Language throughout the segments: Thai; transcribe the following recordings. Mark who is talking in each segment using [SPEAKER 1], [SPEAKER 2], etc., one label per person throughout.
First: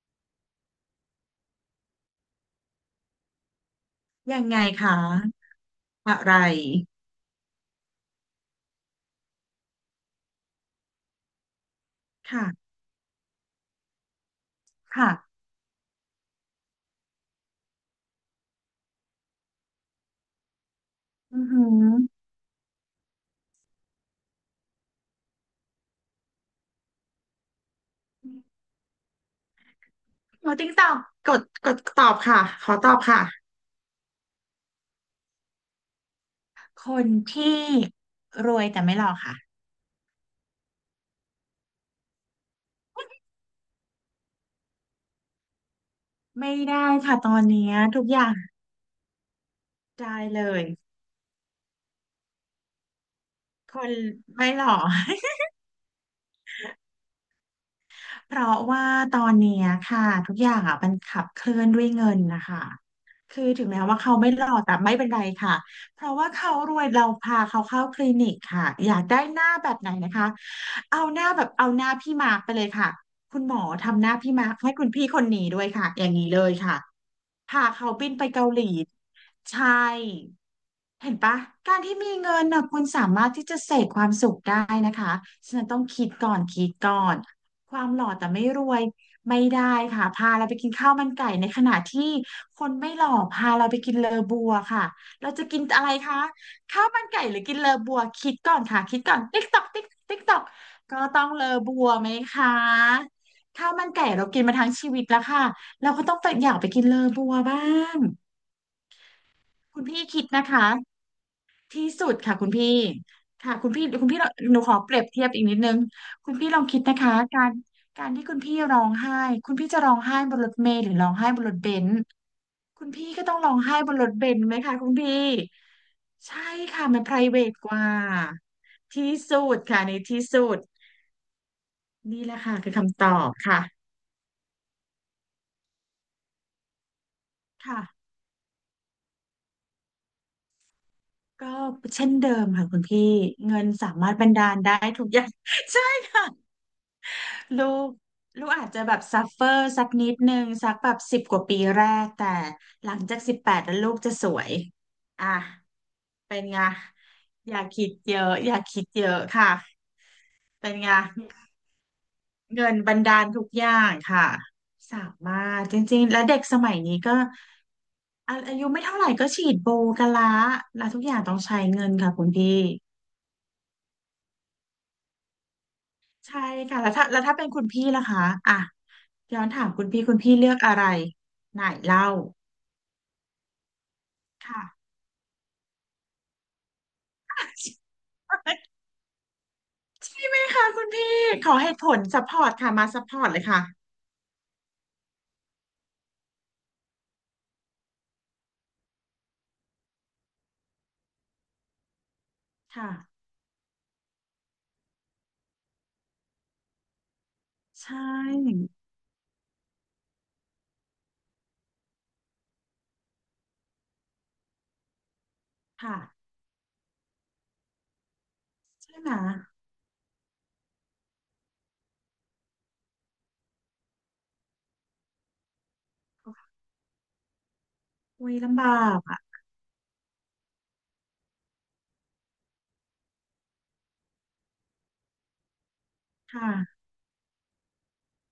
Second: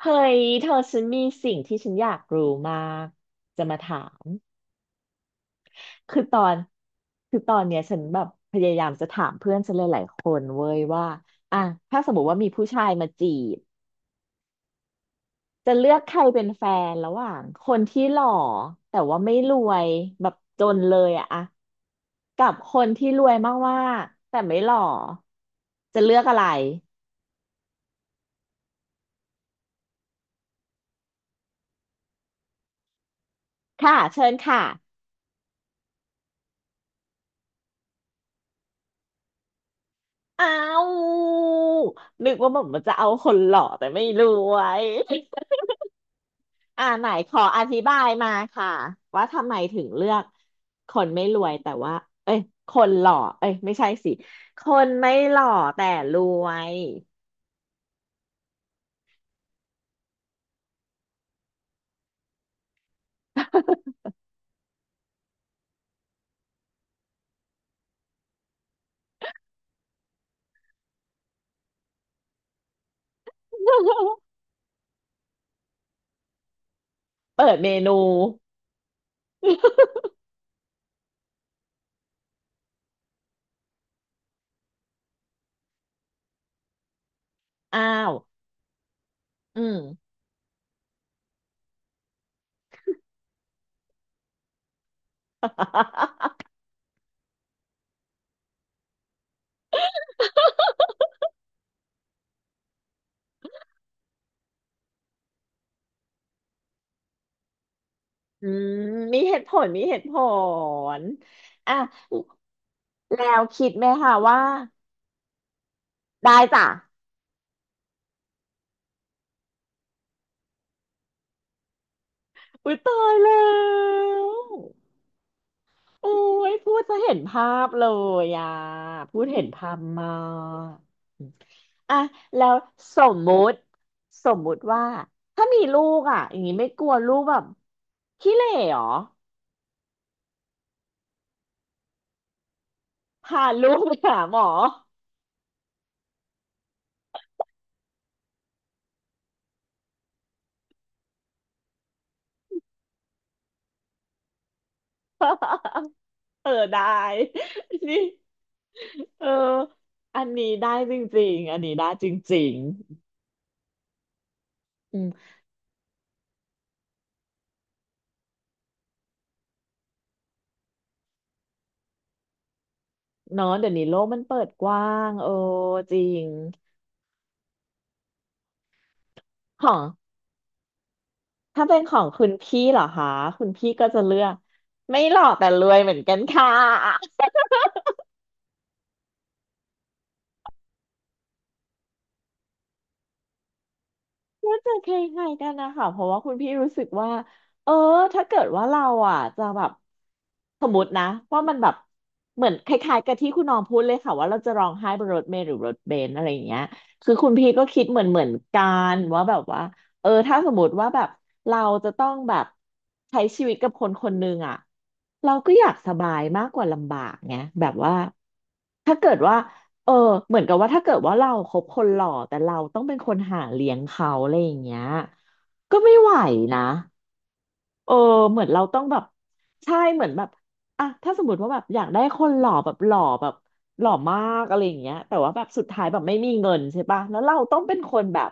[SPEAKER 1] เฮ้ยเธอฉันมีสิ่งที่ฉันอยากรู้มากจะมาถาม
[SPEAKER 2] ยังไงคะอะ
[SPEAKER 1] คือ
[SPEAKER 2] ไร
[SPEAKER 1] ตอนคือตอนเนี้ยฉันแบบพยายามจะถามเพื่อนฉันหลายๆคนเว้ยว่าอ่ะถ้าสมมติว่ามีผู้
[SPEAKER 2] ค่ะ
[SPEAKER 1] ชายมาจีบ
[SPEAKER 2] ค่ะ
[SPEAKER 1] จะเลือกใครเป็นแฟนระหว่างคนที่หล่อแต่ว่าไม่รวยแบบจนเลยอะอะ
[SPEAKER 2] อือหือ
[SPEAKER 1] กับคนที่รวยมากๆแต่ไม่หล่อจะเลือกอะไร
[SPEAKER 2] ขอติ๊งตอบกดตอบค่ะขอตอบค่ะ
[SPEAKER 1] ค่ะเชิญค่ะ
[SPEAKER 2] คนที่รวยแต่ไม่หล่อค่ะ
[SPEAKER 1] อ้าว นึกว่าผมมันจะเอาคนหล่อแต่ไม่รวย
[SPEAKER 2] ไม่
[SPEAKER 1] อ่า
[SPEAKER 2] ได้
[SPEAKER 1] ไหน
[SPEAKER 2] ค่ะต
[SPEAKER 1] ข
[SPEAKER 2] อ
[SPEAKER 1] อ
[SPEAKER 2] น
[SPEAKER 1] อ
[SPEAKER 2] เนี้ย
[SPEAKER 1] ธิบา
[SPEAKER 2] ทุก
[SPEAKER 1] ย
[SPEAKER 2] อ
[SPEAKER 1] มา
[SPEAKER 2] ย่าง
[SPEAKER 1] ค่ะว่าทำไมถึงเลือ
[SPEAKER 2] ได้
[SPEAKER 1] ก
[SPEAKER 2] เลย
[SPEAKER 1] คนไม่รวยแต่ว่าเอ้ยคนหล่อเอ้ย
[SPEAKER 2] ค
[SPEAKER 1] ไม่ใช่
[SPEAKER 2] น
[SPEAKER 1] สิ
[SPEAKER 2] ไม่ห
[SPEAKER 1] ค
[SPEAKER 2] ล่อ
[SPEAKER 1] นไม่หล่อแต่รวย
[SPEAKER 2] เพราะว่าตอนเนี้ยค่ะทุกอย่างอ่ะมันขับเคลื่อนด้วยเงินนะคะคือถึงแม้ว่าเขาไม่หล่อแต่ไม่เป็นไรค่ะเพราะว่าเขารวยเราพาเขาเข้าคลินิกค่ะอยากได้หน้าแบบไหนนะคะเอาหน้าแบบเอาหน้าพี่มาร์คไปเลยค่ะคุณหมอทำหน้า พี่มาร์คให้คุณพี่คนนี้ด้วยค่ะอย่างนี้เลยค่ะ
[SPEAKER 1] เปิด
[SPEAKER 2] พา
[SPEAKER 1] เม
[SPEAKER 2] เขา
[SPEAKER 1] นู
[SPEAKER 2] บินไปเกาหลีใช่เห็นปะการที่มีเงินน่ะคุณสามารถที่จะเสกความสุขได้นะคะฉะนันต้องคิดก่อนคิดก่อนค
[SPEAKER 1] อ้า
[SPEAKER 2] วามหล่อ
[SPEAKER 1] ว
[SPEAKER 2] แต่ไม่รวยไม่
[SPEAKER 1] อื
[SPEAKER 2] ได้
[SPEAKER 1] ม
[SPEAKER 2] ค่ะพาเราไปกินข้าวมันไก่ในขณะที่คนไม่หล่อพาเราไปกินเลอบัวค่ะเราจะกินอะไรคะ ข้าวมันไก่หรือกินเลอบัวคิดก่อนค่ะคิดก่อนติ๊กตอกติ๊กติ๊กตอกก็ต้องเลอบัวไหมคะข้าวมันไก่เรากินมาทั้งชีวิตแล้วค่ะ เราก็ต้องอยากไปกินเลอบัวบ้าง
[SPEAKER 1] อืมมีเหตุผลมี
[SPEAKER 2] คุณ
[SPEAKER 1] เห
[SPEAKER 2] พี่
[SPEAKER 1] ตุผ
[SPEAKER 2] คิดนะคะ
[SPEAKER 1] ลอ่ะ
[SPEAKER 2] ที่สุดค่ะคุณพี่
[SPEAKER 1] แล้ว
[SPEAKER 2] ค่ะ
[SPEAKER 1] คิ
[SPEAKER 2] คุ
[SPEAKER 1] ด
[SPEAKER 2] ณ
[SPEAKER 1] ไห
[SPEAKER 2] พี่
[SPEAKER 1] ม
[SPEAKER 2] คุณ
[SPEAKER 1] คะ
[SPEAKER 2] พี่
[SPEAKER 1] ว่า
[SPEAKER 2] หนูขอเปรียบเทียบอีกนิดนึงคุณ
[SPEAKER 1] ได้
[SPEAKER 2] พี่ลอ
[SPEAKER 1] จ้ะ
[SPEAKER 2] งคิดนะคะการที่คุณพี่ร้องไห้คุณพี่จะร้องไห้บนรถเมล์หรือร้องไห้บนรถเบนซ์
[SPEAKER 1] อุ้ย
[SPEAKER 2] คุณ
[SPEAKER 1] ตา
[SPEAKER 2] พี่
[SPEAKER 1] ย
[SPEAKER 2] ก็ต้อง
[SPEAKER 1] แล้
[SPEAKER 2] ร้องไห้บนรถเบ
[SPEAKER 1] ว
[SPEAKER 2] นซ์ไหมคะคุณพี่
[SPEAKER 1] โอ้
[SPEAKER 2] ใช่
[SPEAKER 1] ยพูด
[SPEAKER 2] ค่ะ
[SPEAKER 1] จะ
[SPEAKER 2] มัน
[SPEAKER 1] เห็นภา
[SPEAKER 2] private
[SPEAKER 1] พ
[SPEAKER 2] ก
[SPEAKER 1] เล
[SPEAKER 2] ว่า
[SPEAKER 1] ยอ่ะ
[SPEAKER 2] ที่
[SPEAKER 1] พูดเห็
[SPEAKER 2] สุ
[SPEAKER 1] น
[SPEAKER 2] ด
[SPEAKER 1] ภาพ
[SPEAKER 2] ค่ะใน
[SPEAKER 1] มา
[SPEAKER 2] ที่สุด
[SPEAKER 1] กอ่ะ
[SPEAKER 2] นี่แหละ
[SPEAKER 1] แล้ว
[SPEAKER 2] ค่ะคือ
[SPEAKER 1] ส
[SPEAKER 2] คำตอ
[SPEAKER 1] ม
[SPEAKER 2] บ
[SPEAKER 1] มุติ
[SPEAKER 2] ค่ะ
[SPEAKER 1] สมมุติว่าถ้ามีลูกอ่ะอย่างนี้ไม่กลัวลูกแบบ
[SPEAKER 2] ค่ะ
[SPEAKER 1] ขี้เหร่หรอ
[SPEAKER 2] ก็เช่นเดิมค่ะคุณพี่
[SPEAKER 1] พา
[SPEAKER 2] เงิน
[SPEAKER 1] ลูก
[SPEAKER 2] สา
[SPEAKER 1] ไป
[SPEAKER 2] มารถ
[SPEAKER 1] หา
[SPEAKER 2] บัน
[SPEAKER 1] หมอ
[SPEAKER 2] ดาลได้ทุกอย่าง ใช่ค่ะลูกลูกอาจจะแบบซัฟเฟอร์สักนิดนึงสักแบบสิบกว่าปีแรกแต่หลังจากสิบแปดแล้วลูกจะสวยอ่ะ เป็น
[SPEAKER 1] เออ
[SPEAKER 2] ไง
[SPEAKER 1] ได้
[SPEAKER 2] อย่าคิด
[SPEAKER 1] นี่
[SPEAKER 2] เยอะอย่าคิดเยอะ
[SPEAKER 1] เออ
[SPEAKER 2] ค่ะ
[SPEAKER 1] อันนี้ได้
[SPEAKER 2] เป็นไง
[SPEAKER 1] จริงๆอันนี้ได้จริง
[SPEAKER 2] เงินบันดาลทุกอย่างค่ะ
[SPEAKER 1] ๆอื
[SPEAKER 2] สา
[SPEAKER 1] ม
[SPEAKER 2] มารถจริงๆและเด็กสมัยนี้ก็อายุไม่เท่าไหร่ก็ฉีดโบกันละแล้วทุกอย่างต้องใช้เงินค่ะคุณพี่
[SPEAKER 1] เนาะเดี๋ยวนี้โลกมันเปิดกว้างเออจริง
[SPEAKER 2] ใช่ค่ะแล้วถ้าเป็นคุณพี่ล่ะคะอ่ะย้อนถา
[SPEAKER 1] หร
[SPEAKER 2] ม
[SPEAKER 1] อ
[SPEAKER 2] คุณพี่คุณพี่เลือกอะไรไหน
[SPEAKER 1] ถ้าเป็นของ
[SPEAKER 2] เล่า
[SPEAKER 1] คุณพี่เหรอคะ คุณพี่ก็จะเลือก
[SPEAKER 2] ค่ะ
[SPEAKER 1] ไม่หล่อแต่รวยเหมือนกันค่ะ
[SPEAKER 2] ใช่ไหมคะคุณพี่ขอเหตุผลซัพพอร์ตค่ะมาซัพพอร์ตเลยค่ะ
[SPEAKER 1] ก็จะคล้ายๆกันนะคะเพราะว่าคุณพี่รู้สึกว่าเออถ้าเกิดว่าเราอ่ะจะแบบสมมตินะว่ามันแบบเหมือนคล้ายๆกับ
[SPEAKER 2] ค่ะ
[SPEAKER 1] ที่คุณน้องพูดเลยค่ะว่าเราจะร้องไห้บนรถเมล์หรือรถเบนซ์อะไรอย่างเงี้ยคือคุณพี่ก็คิด
[SPEAKER 2] ใช่
[SPEAKER 1] เหมือนกันว่าแบบว่าเออถ้าสมมติว่าแบบเราจะต้องแบบใช้ชีวิตกับคนคนหนึ่งอ่ะ เราก็อยากส
[SPEAKER 2] ค่ะ
[SPEAKER 1] บายมากกว่าลำบากไงแบบว่าถ้า
[SPEAKER 2] ใช่
[SPEAKER 1] เกิ
[SPEAKER 2] ไหม
[SPEAKER 1] ดว่าเออเหมือนกับว่าถ้าเกิดว่าเราคบคนหล่อแต่เราต้องเป็นคนหาเลี้ยงเขาอะไรอย่างเงี้ยก็ไม่ไหวนะ เออ
[SPEAKER 2] อุ้ย
[SPEAKER 1] เหมือน
[SPEAKER 2] ลำ
[SPEAKER 1] เรา
[SPEAKER 2] บา
[SPEAKER 1] ต้องแบ
[SPEAKER 2] ก
[SPEAKER 1] บ
[SPEAKER 2] อ่ะ
[SPEAKER 1] ใช่เหมือนแบบอ่ะถ้าสมมติว่าแบบอยากได้คนหล่อแบบหล่อแบบหล่อมากอะไรอย่างเงี้ยแต่ว่าแบบสุดท้ายแบบไม่มีเงิน
[SPEAKER 2] ค่ะ
[SPEAKER 1] ใช่ปะแล้วเราต้องเป็นคนแบบ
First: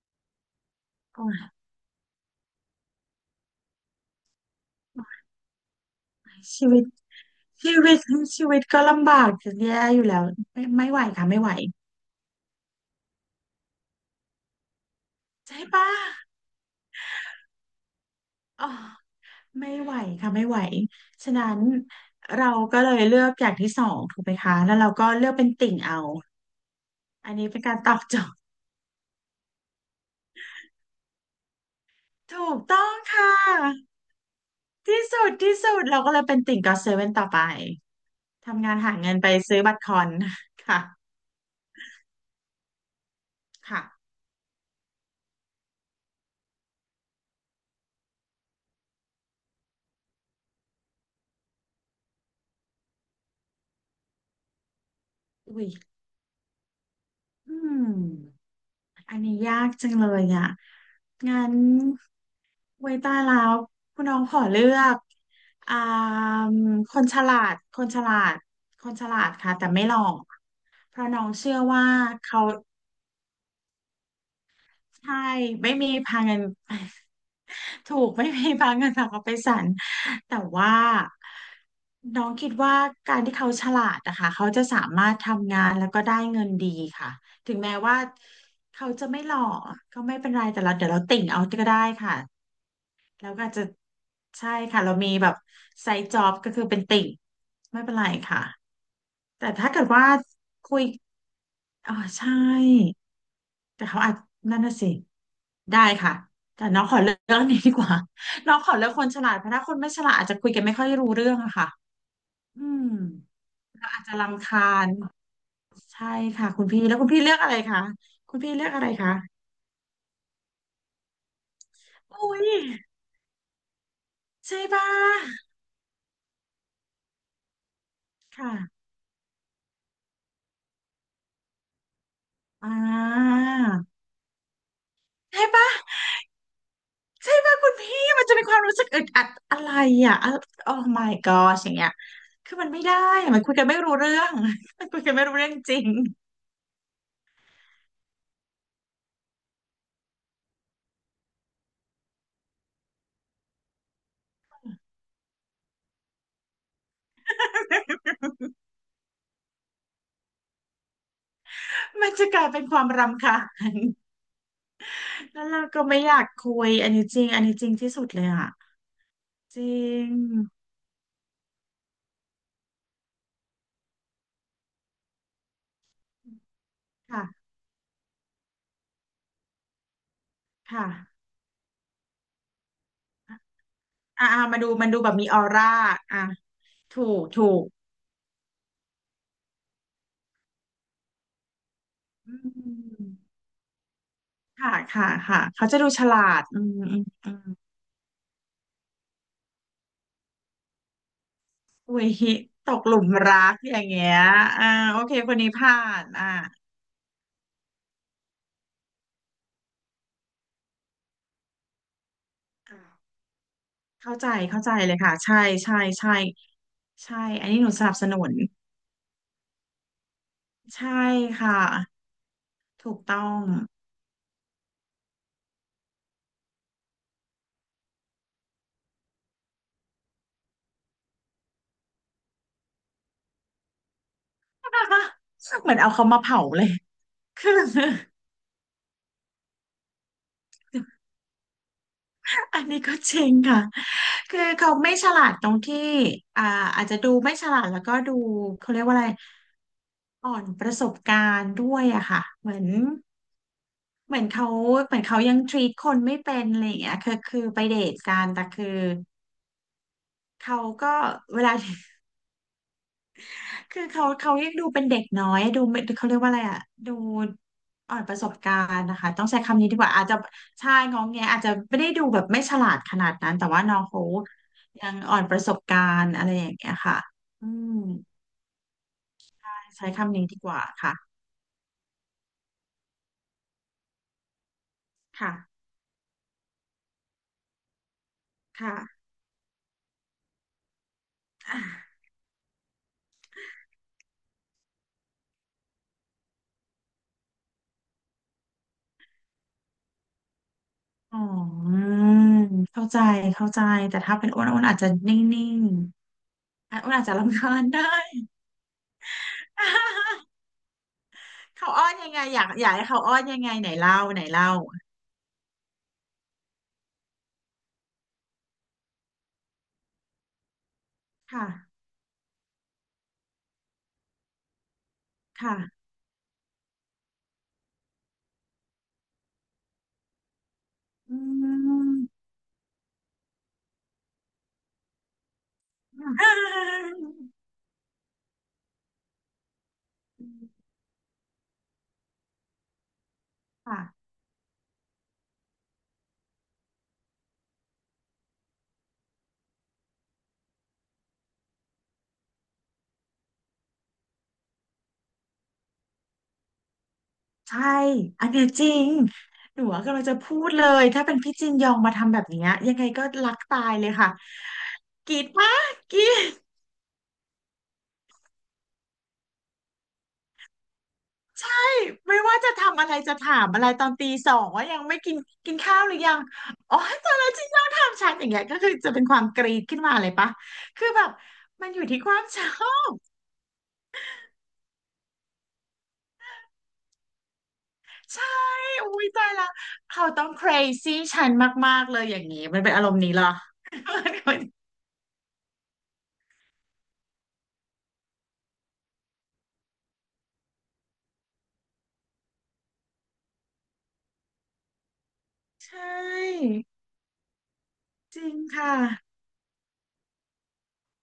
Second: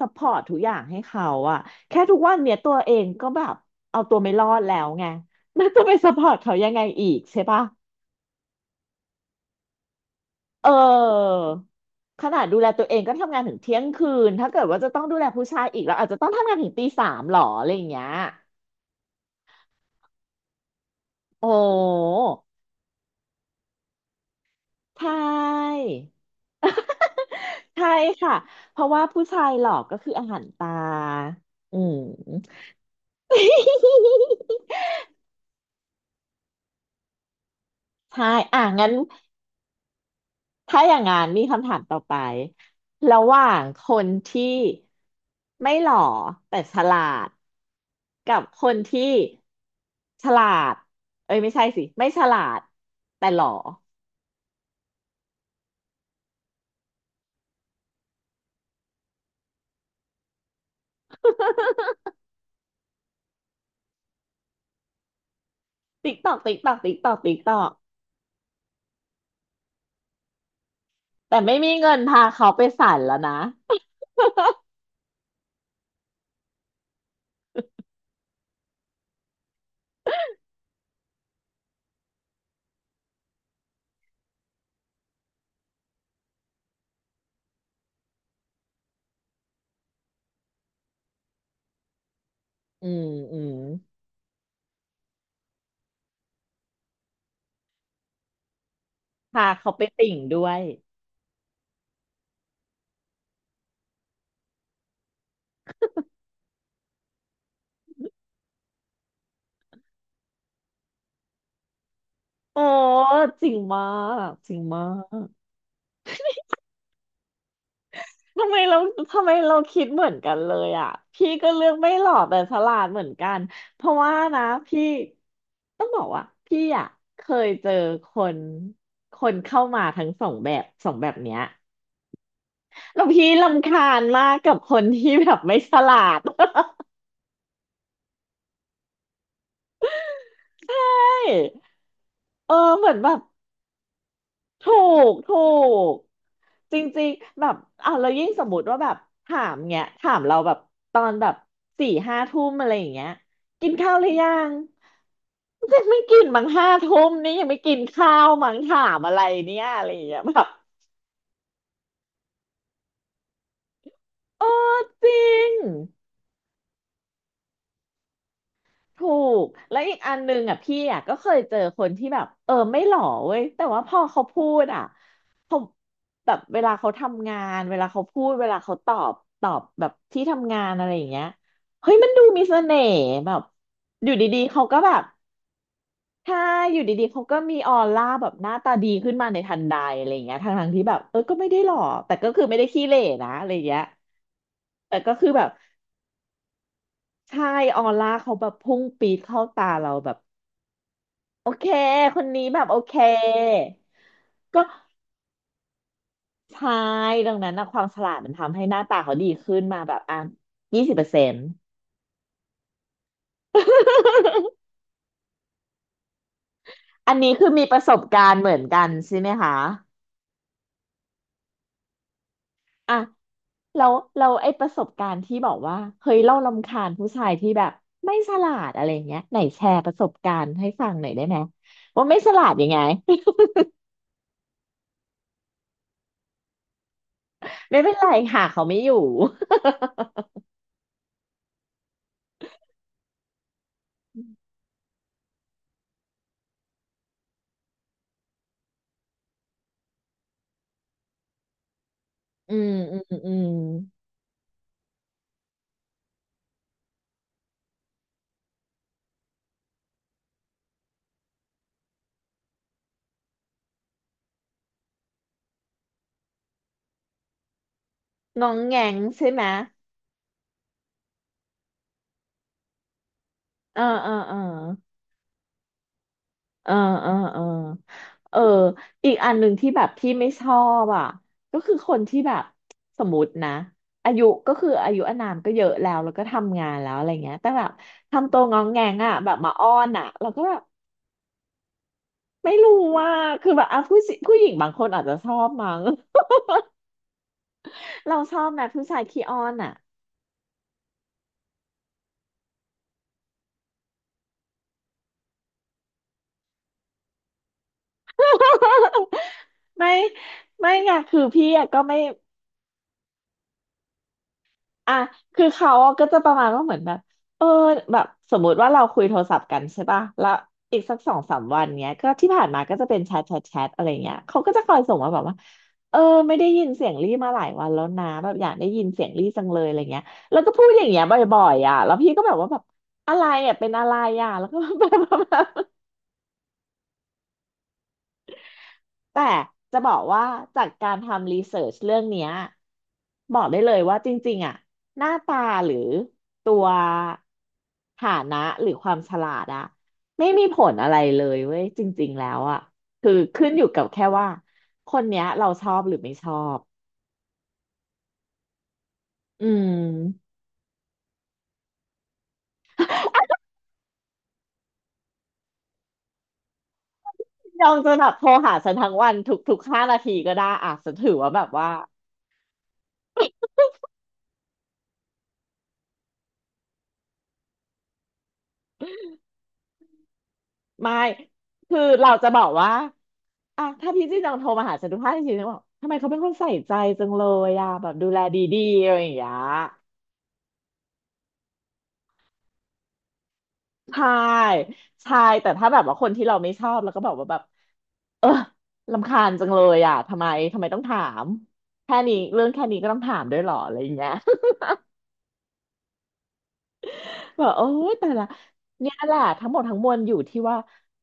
[SPEAKER 1] ซัพพอร์ตทุกอย่างให้
[SPEAKER 2] โอ้
[SPEAKER 1] เขา
[SPEAKER 2] ย
[SPEAKER 1] อะแค่ทุกวันเนี้ยตัวเองก็แบบเอาตัวไม่รอดแล้วไง แล้วจะไปซัพพอร์ตเขา
[SPEAKER 2] ชี
[SPEAKER 1] ยัง
[SPEAKER 2] วิ
[SPEAKER 1] ไง
[SPEAKER 2] ต
[SPEAKER 1] อีกใช่ปะ
[SPEAKER 2] ชีวิตชีวิตก็ลำบากจะแย่อยู่แล้วไม่
[SPEAKER 1] เอ
[SPEAKER 2] ไม่ไหวค่ะไม่
[SPEAKER 1] อ
[SPEAKER 2] ไหว
[SPEAKER 1] ขนาดดูแลตัวเองก็ทำงานถึงเที่ยงคืนถ้าเกิดว่าจะต้องดูแลผู้
[SPEAKER 2] ใช่
[SPEAKER 1] ชายอีก
[SPEAKER 2] ปะ
[SPEAKER 1] แล้วอาจจะต้องทำงานถึงตี 3หรออะไรอย่างเงี้ย
[SPEAKER 2] อ๋อ ไม่ไหวค่ะไม่ไหว ฉะนั้
[SPEAKER 1] โอ้
[SPEAKER 2] นเราก็เลยเลือกอย่างที่สองถูกไหมคะแล้วเรา
[SPEAKER 1] ใช
[SPEAKER 2] ก็เลือกเป็นติ่ง
[SPEAKER 1] ่
[SPEAKER 2] เอา อันนี้เป็นการ
[SPEAKER 1] ใช่
[SPEAKER 2] ตอบโจ
[SPEAKER 1] ค่ะ
[SPEAKER 2] ทย์
[SPEAKER 1] เพราะว่าผู้ชายหลอกก็คืออาหารตาอื
[SPEAKER 2] ถูก
[SPEAKER 1] ม
[SPEAKER 2] ต้องค่ะที่สุดเราก็เลยเป็นติ่งก็อตเซเว่นต่อไป
[SPEAKER 1] ใช่อ่ะ
[SPEAKER 2] ทำงาน
[SPEAKER 1] งั้น
[SPEAKER 2] หาเงินไปซื้อบัตรคอนค่ะ
[SPEAKER 1] ถ้าอย่างงั้นมีคำถามต่อไป ระหว่างค
[SPEAKER 2] ค่ะ
[SPEAKER 1] นที่ไม่หล่อแต่ฉลาดกับคนที่ฉลาดเอ้ยไม่ใช่สิไม่ฉลาดแต่หล่อ
[SPEAKER 2] อุ้ยอืมอันนี้ยากจังเลยอ่ะงั้นไว้ตายแล้วคุณน้องขอเลือกอ่า
[SPEAKER 1] ติ๊กตอกติ๊กตอก
[SPEAKER 2] ค
[SPEAKER 1] ติ๊ก
[SPEAKER 2] น
[SPEAKER 1] ตอ
[SPEAKER 2] ฉ
[SPEAKER 1] ก
[SPEAKER 2] ลา
[SPEAKER 1] ติ๊กต
[SPEAKER 2] ด
[SPEAKER 1] อก
[SPEAKER 2] คนฉลาดคนฉลาดค่ะแต่ไม่หล่อ เพราะน้อง
[SPEAKER 1] แต่
[SPEAKER 2] เชื่
[SPEAKER 1] ไม่
[SPEAKER 2] อ
[SPEAKER 1] มี
[SPEAKER 2] ว่า
[SPEAKER 1] เงินพา
[SPEAKER 2] เขา
[SPEAKER 1] เขาไปศาลแล้วนะ
[SPEAKER 2] ใช่ไม่มีพาเงิน ถูกไม่มีพาเงินฝากเขาไปศาลแต่ว่าน้องคิดว่าการที่เขาฉลาดนะคะเขาจะสามารถทำงานแล้วก็ได้เงินดีค่ะถึงแม้ว่าเขาจะไม่หล่อก็ไม่เป็นไรแต่เราเดี๋ยวเราติ่งเอาก็ได้ค่ะ
[SPEAKER 1] อืม
[SPEAKER 2] แล้ว
[SPEAKER 1] อื
[SPEAKER 2] ก็
[SPEAKER 1] ม
[SPEAKER 2] อาจจะใช่ค่ะเรามีแบบไซด์จ็อบก็คือเป็นติ่งไม่เป็นไรค่ะ
[SPEAKER 1] ค่ะ
[SPEAKER 2] แต่ถ้า
[SPEAKER 1] เขา
[SPEAKER 2] เกิ
[SPEAKER 1] เป็
[SPEAKER 2] ด
[SPEAKER 1] น
[SPEAKER 2] ว่า
[SPEAKER 1] ติ่งด้วย
[SPEAKER 2] คุย อ๋อใช่แต่เขาอาจนั่นน่ะสิได้ค่ะแต่น้องขอเลือกเรื่องนี้ดีกว่า น้องขอเลือกคนฉลาดเพราะถ้าคนไม่ฉลาดอาจจะคุยกันไม่ค่อยรู้เรื่องอะค่ะอื
[SPEAKER 1] โอ้
[SPEAKER 2] ม
[SPEAKER 1] จริงมา
[SPEAKER 2] อาจจะ
[SPEAKER 1] ก
[SPEAKER 2] รำ
[SPEAKER 1] จริง
[SPEAKER 2] คา
[SPEAKER 1] มา
[SPEAKER 2] ญ
[SPEAKER 1] ก
[SPEAKER 2] ใช่ค่ะคุณพี่แล้วคุณพี่เลือกอะไรคะคุณ
[SPEAKER 1] ทำ
[SPEAKER 2] พี่
[SPEAKER 1] ไม
[SPEAKER 2] เลือก
[SPEAKER 1] เรา
[SPEAKER 2] อะไรคะ
[SPEAKER 1] ทำไมเราคิดเหมือนกันเลยอ่ะพี่ก็เลือกไม่หล่อ
[SPEAKER 2] อุ้
[SPEAKER 1] แต่
[SPEAKER 2] ย
[SPEAKER 1] ฉลาดเหมือนกันเพราะว่านะ
[SPEAKER 2] ใช่
[SPEAKER 1] พี่
[SPEAKER 2] ป่ะ
[SPEAKER 1] ต้องบอกว่าพี่อ่ะเคยเจอคน
[SPEAKER 2] ค่ะ
[SPEAKER 1] คนเข้ามาทั้งสองแบบเนี้ย
[SPEAKER 2] อ่
[SPEAKER 1] แล้วพี่
[SPEAKER 2] า
[SPEAKER 1] รำคาญมากกับคนที่แบบ
[SPEAKER 2] ใช่
[SPEAKER 1] ไม่
[SPEAKER 2] ป่ะ
[SPEAKER 1] ฉลาด
[SPEAKER 2] ใช่ไหมคุณพี่มันจะมีความรู้สึกอึดอัดอะไรอ่ะ โอ้
[SPEAKER 1] ใช่
[SPEAKER 2] my god อย่างเงี้ย
[SPEAKER 1] เอ
[SPEAKER 2] คือมั
[SPEAKER 1] อ
[SPEAKER 2] นไม่
[SPEAKER 1] เหมือ
[SPEAKER 2] ได้
[SPEAKER 1] นแบบ
[SPEAKER 2] อะมันคุยกันไม่รู้เรื่อง
[SPEAKER 1] ถู
[SPEAKER 2] มันคุยกั
[SPEAKER 1] ก
[SPEAKER 2] นไม่
[SPEAKER 1] ถู
[SPEAKER 2] รู้เรื่องจริง
[SPEAKER 1] ก จริงๆแบบอ่ะเรายิ่งสมมติว่าแบบถามเงี้ยถามเราแบบตอนแบบสี่ห้าทุ่มอะไรอย่างเงี้ยกินข้าวหรือยังยังไม่กินมั้งห้าทุ่มนี่ยังไม่กินข้าวมั้งถามอะไรเนี่ยอะไรอย่างเงี้ยแบบ
[SPEAKER 2] มันจะกลายเป็นความรำคาญ
[SPEAKER 1] เออจริ
[SPEAKER 2] แล้ว
[SPEAKER 1] ง
[SPEAKER 2] เราก็ไม่อยากคุยอันนี้จริงอันนี้จริงที่สุดเลยอ่ะ
[SPEAKER 1] ถูก
[SPEAKER 2] จริ
[SPEAKER 1] แล้วอีก
[SPEAKER 2] ง
[SPEAKER 1] อันหนึงอ่ะพี่อ่ะก็เคยเจอคนที่แบบเออไม่หล่อเว้ยแต่ว่าพอเขาพูดอ่ะเขาแบบเวลาเขาทำงา
[SPEAKER 2] ค่ะ
[SPEAKER 1] นเวลาเขาพูดเวลาเขาตอบตอบแบบที่ทำงานอะไรอย่างเงี้
[SPEAKER 2] ค่ะ
[SPEAKER 1] ยเฮ้ยมันดูมีเสน่ห์แบบอยู่
[SPEAKER 2] อ่า
[SPEAKER 1] ดี
[SPEAKER 2] อ่า
[SPEAKER 1] ๆ
[SPEAKER 2] มา
[SPEAKER 1] เขา
[SPEAKER 2] ดู
[SPEAKER 1] ก็
[SPEAKER 2] มัน
[SPEAKER 1] แบ
[SPEAKER 2] ดู
[SPEAKER 1] บ
[SPEAKER 2] แบบมีออร่าอ่ะ
[SPEAKER 1] ใช่อยู่
[SPEAKER 2] ถู
[SPEAKER 1] ดีๆ
[SPEAKER 2] ก
[SPEAKER 1] เขาก็
[SPEAKER 2] ถู
[SPEAKER 1] มี
[SPEAKER 2] ก
[SPEAKER 1] ออร่าแบบหน้าตาดีขึ้นมาในทันใดอะไรอย่างเงี้ยทั้งๆที่แบบเออก็ไม่ได้หล่อแต่ก็
[SPEAKER 2] อื
[SPEAKER 1] คือไม่ได้ขี้เหร่
[SPEAKER 2] ม
[SPEAKER 1] นะอะไรอย่างเงี้ย
[SPEAKER 2] ค่ะ
[SPEAKER 1] แต่
[SPEAKER 2] ค่ะ
[SPEAKER 1] ก็คือแบ
[SPEAKER 2] ค่ะ
[SPEAKER 1] บ
[SPEAKER 2] เขาจะดูฉลาดอืมอืมอื
[SPEAKER 1] ใช่
[SPEAKER 2] ม
[SPEAKER 1] ออร่าเขาแบบพุ่งปีดเข้าตาเราแบบ โอเค
[SPEAKER 2] อุ้ย
[SPEAKER 1] คนนี้แบบ
[SPEAKER 2] ต
[SPEAKER 1] โอ
[SPEAKER 2] กห
[SPEAKER 1] เค
[SPEAKER 2] ลุมรักอย่างเงี้ย
[SPEAKER 1] ก็
[SPEAKER 2] อ่าโอเคคนนี้ผ่านอ่า
[SPEAKER 1] ใช่ดังนั้นนะความฉลาดมันทำให้หน้าตาเขาดีขึ้นมาแบบอ่ะ20%
[SPEAKER 2] อ่าเข้าใจเข้าใจเลยค่ะใช่ใช่ใช่
[SPEAKER 1] อั
[SPEAKER 2] ใช่
[SPEAKER 1] นนี้
[SPEAKER 2] อั
[SPEAKER 1] คื
[SPEAKER 2] น
[SPEAKER 1] อ
[SPEAKER 2] นี้
[SPEAKER 1] มี
[SPEAKER 2] หนู
[SPEAKER 1] ป
[SPEAKER 2] ส
[SPEAKER 1] ระส
[SPEAKER 2] นับ
[SPEAKER 1] บ
[SPEAKER 2] สนุ
[SPEAKER 1] กา
[SPEAKER 2] น
[SPEAKER 1] รณ์เหมือนกันใช่ไหมคะ
[SPEAKER 2] ใช่ค่ะถู
[SPEAKER 1] อ่ะ
[SPEAKER 2] กต้อง
[SPEAKER 1] เราเราไอ้ประสบการณ์ที่บอกว่าเฮ้ยเรารำคาญผู้ชายที่แบบไม่ฉลาดอะไรเงี้ยไหนแชร์ประสบการณ์ให้ฟังหน่อยได้ไหมว่าไม่ฉลาดยังไง
[SPEAKER 2] เหมือนเอาเขามาเผาเลย คือ
[SPEAKER 1] ไม่เป็นไรค่ะเขาไม่อยู่
[SPEAKER 2] อันนี้ก็จริงค่ะคือ เขาไม่ฉลาดตรงที่อ่าอาจจะดูไม่ฉลาดแล้วก็ดูเขาเรียกว่าอะไรอ่อนประสบการณ์ด้วยอะค่ะเห
[SPEAKER 1] อื
[SPEAKER 2] มือน
[SPEAKER 1] มอืมอืม
[SPEAKER 2] เหมือนเขาเหมือนเขายังทรีตคนไม่เป็นอะไรอย่างเงี้ยคือไปเดทกันแต่คือเขาก็เวลา คือเขายังดูเป็นเด็กน้อยดูไม่เขาเรียกว่าอะไรอ่ะดูอ่อนประสบ
[SPEAKER 1] น้อ
[SPEAKER 2] กา
[SPEAKER 1] งแง
[SPEAKER 2] รณ์
[SPEAKER 1] ง
[SPEAKER 2] นะคะต้อ
[SPEAKER 1] ใช่
[SPEAKER 2] งใช้
[SPEAKER 1] ไหม
[SPEAKER 2] คำนี้ดีกว่าอาจจะใช่งองแงอาจจะไม่ได้ดูแบบไม่ฉลาดขนาดนั้นแต่ว่าน้อ
[SPEAKER 1] เออ
[SPEAKER 2] งเขา
[SPEAKER 1] เออเออ
[SPEAKER 2] ยังอ่อนประสบการณ์อะไรอย่าง
[SPEAKER 1] เอ
[SPEAKER 2] เงี้
[SPEAKER 1] อ
[SPEAKER 2] ยค่ะ
[SPEAKER 1] เออเออ
[SPEAKER 2] อืม
[SPEAKER 1] เอออีกอันหนึ่งที่แบ
[SPEAKER 2] ใช้
[SPEAKER 1] บพี่
[SPEAKER 2] คำนี้
[SPEAKER 1] ไม่
[SPEAKER 2] ดี
[SPEAKER 1] ช
[SPEAKER 2] ก
[SPEAKER 1] อ
[SPEAKER 2] ว่า
[SPEAKER 1] บอ่ะ
[SPEAKER 2] ค่ะ
[SPEAKER 1] ก็คือคนที่แบบสมมตินะอายุก็คืออายุอานา
[SPEAKER 2] ค่ะ
[SPEAKER 1] มก็เยอะแล้วแล้วก็ทำงานแล้วอะไรเงี้ยแต่แบบทำตัวงองแงง
[SPEAKER 2] ค่ะ
[SPEAKER 1] อ่ะแบบมาอ้อนอ่ะเราก็แบบ
[SPEAKER 2] อ่ะ
[SPEAKER 1] ไม่รู้ว่าคือแบบอ่ะผู้สิผู้หญิงบางคนอาจจะชอบมั้ง เราชอบนะผู้ชายขี้อ้อนอ่ะ
[SPEAKER 2] อ๋อเข้าใจเข้าใจแต่ถ้าเป็นอ้วนอาจจะนิ่งๆอะอ้วนอาจจะรำคาญได้
[SPEAKER 1] ไม่ ไม่ไงคือพี่อะ
[SPEAKER 2] เขา
[SPEAKER 1] ก็
[SPEAKER 2] อ้อน
[SPEAKER 1] ไม่
[SPEAKER 2] ยังไงอยากให้เขาอ้อนยังไงไหนเล่าไหนเล่า
[SPEAKER 1] อ่ะคือเขาอะก็จะประมาณว่าเหมือนแบบเออแบบสมมุติว่าเราคุยโทรศัพท์กันใช่ป่ะแล้วอีกสักสองสาม
[SPEAKER 2] ค่ะ
[SPEAKER 1] วันเนี้ยก็ที่ผ่านมาก็จะเป็นแชทอะไรเงี้ยเขาก็จะคอยส่งมาแบบว่า
[SPEAKER 2] ค่ะ
[SPEAKER 1] เออไม่ได้ยินเสียงรี่มาหลายวันแล้วนะแบบอยากได้ยินเสียงรี่จังเลยอะไรเงี้ยแล้วก็พูดอย่างเงี้ยบ
[SPEAKER 2] อื
[SPEAKER 1] ่อยๆอ่ะ
[SPEAKER 2] ม
[SPEAKER 1] แล้วพี่ก็แบบว่าแบบอะไรอ่ะเป็นอะไรอ่ะแล้วก็แบบ แต่จะบอกว่าจากการทำรีเสิร์ชเรื่องเนี้ยบอกได้เล
[SPEAKER 2] ค่ะ
[SPEAKER 1] ยว่าจริงๆอ่ะหน้าตาหรือตัวฐานะหรือความฉลาดอ่ะไม่มีผลอะไรเลยเว้ยจริงๆแล้วอ่ะคือขึ้นอยู่กับแค่ว่าคนเนี้ยเราชอบหรือไม่ชอบ
[SPEAKER 2] ใช่ อันเนี้ยจริง
[SPEAKER 1] อื
[SPEAKER 2] หนูกำลังจะ
[SPEAKER 1] ม
[SPEAKER 2] พูดเลย ถ้าเป็นพี่จินยองมาทำแบบเนี้ยยังไงก็รักตายเลยค่ะกรีดปะกรีด
[SPEAKER 1] ยองจะแบบโทรหาฉันทั้งวันทุก5 นาทีก็ได้อ่ะฉันถือว่าแบบ
[SPEAKER 2] ใช่
[SPEAKER 1] ว่า
[SPEAKER 2] ไม่ว่าจะทำอะไรจะถาม อะไรตอนตีสองว่ายังไม่กินกินข้าวหรือยังอ๋อตอนนั้นจินยองถามฉันอย่างเงี้ยก็คือจะเป็นความกรีดขึ้นมาเลยปะ คือ
[SPEAKER 1] ไม่
[SPEAKER 2] แบบมัน
[SPEAKER 1] คื
[SPEAKER 2] อ
[SPEAKER 1] อ
[SPEAKER 2] ยู่ที่ค
[SPEAKER 1] เรา
[SPEAKER 2] วาม
[SPEAKER 1] จะบ
[SPEAKER 2] ช
[SPEAKER 1] อก
[SPEAKER 2] อ
[SPEAKER 1] ว่า
[SPEAKER 2] บ
[SPEAKER 1] อ่ะถ้าพี่จี้จังโทรมาหาฉันทุกท่าทีฉันบอกทำไมเขาเป็นคนใส่ใจจังเลยอ่ะแบบดูแล
[SPEAKER 2] ใช่
[SPEAKER 1] ดีๆอะไร
[SPEAKER 2] อุ้
[SPEAKER 1] อ
[SPEAKER 2] ย
[SPEAKER 1] ย่าง
[SPEAKER 2] ตา
[SPEAKER 1] เงี้
[SPEAKER 2] ย
[SPEAKER 1] ย
[SPEAKER 2] ละเขาต้อง crazy ฉันมากๆเลยอย่างนี้มันเป็นอารมณ์นี้เหรอ
[SPEAKER 1] ใช่ใช่แต่ถ้าแบบว่าคนที่เราไม่ชอบแล้วก็บอกว่าแบบเออรำคาญจังเลยอ่ะทำไมต้องถามแค่นี้เรื่องแค่นี้ก็ต้องถามด้วยเหรออะไรอย่างเงี้ย
[SPEAKER 2] ใช่
[SPEAKER 1] แบอกโอ๊ยแต่
[SPEAKER 2] จ
[SPEAKER 1] ละ
[SPEAKER 2] ริงค่ะ
[SPEAKER 1] เนี่ยแหละทั้งหมดทั้งมวลอยู่ที่ว่า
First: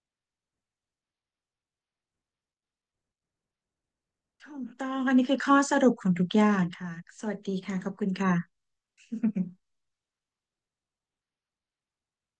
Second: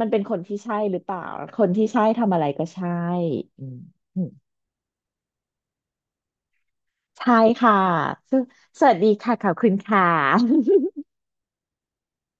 [SPEAKER 1] มันเป็นคนที่ใช่หรือเปล่าคนที่ใช่ทำอะไรก็ใช่อืมอืม
[SPEAKER 2] ถูกต้องอันนี้คือข้อสรุปของทุกอย่างค่ะส
[SPEAKER 1] ใช่
[SPEAKER 2] วัสดี
[SPEAKER 1] ค่ะ
[SPEAKER 2] ค่ะขอบคุณค่ะ
[SPEAKER 1] ซึ่งสวัสดีค่ะขอบคุณค่ะ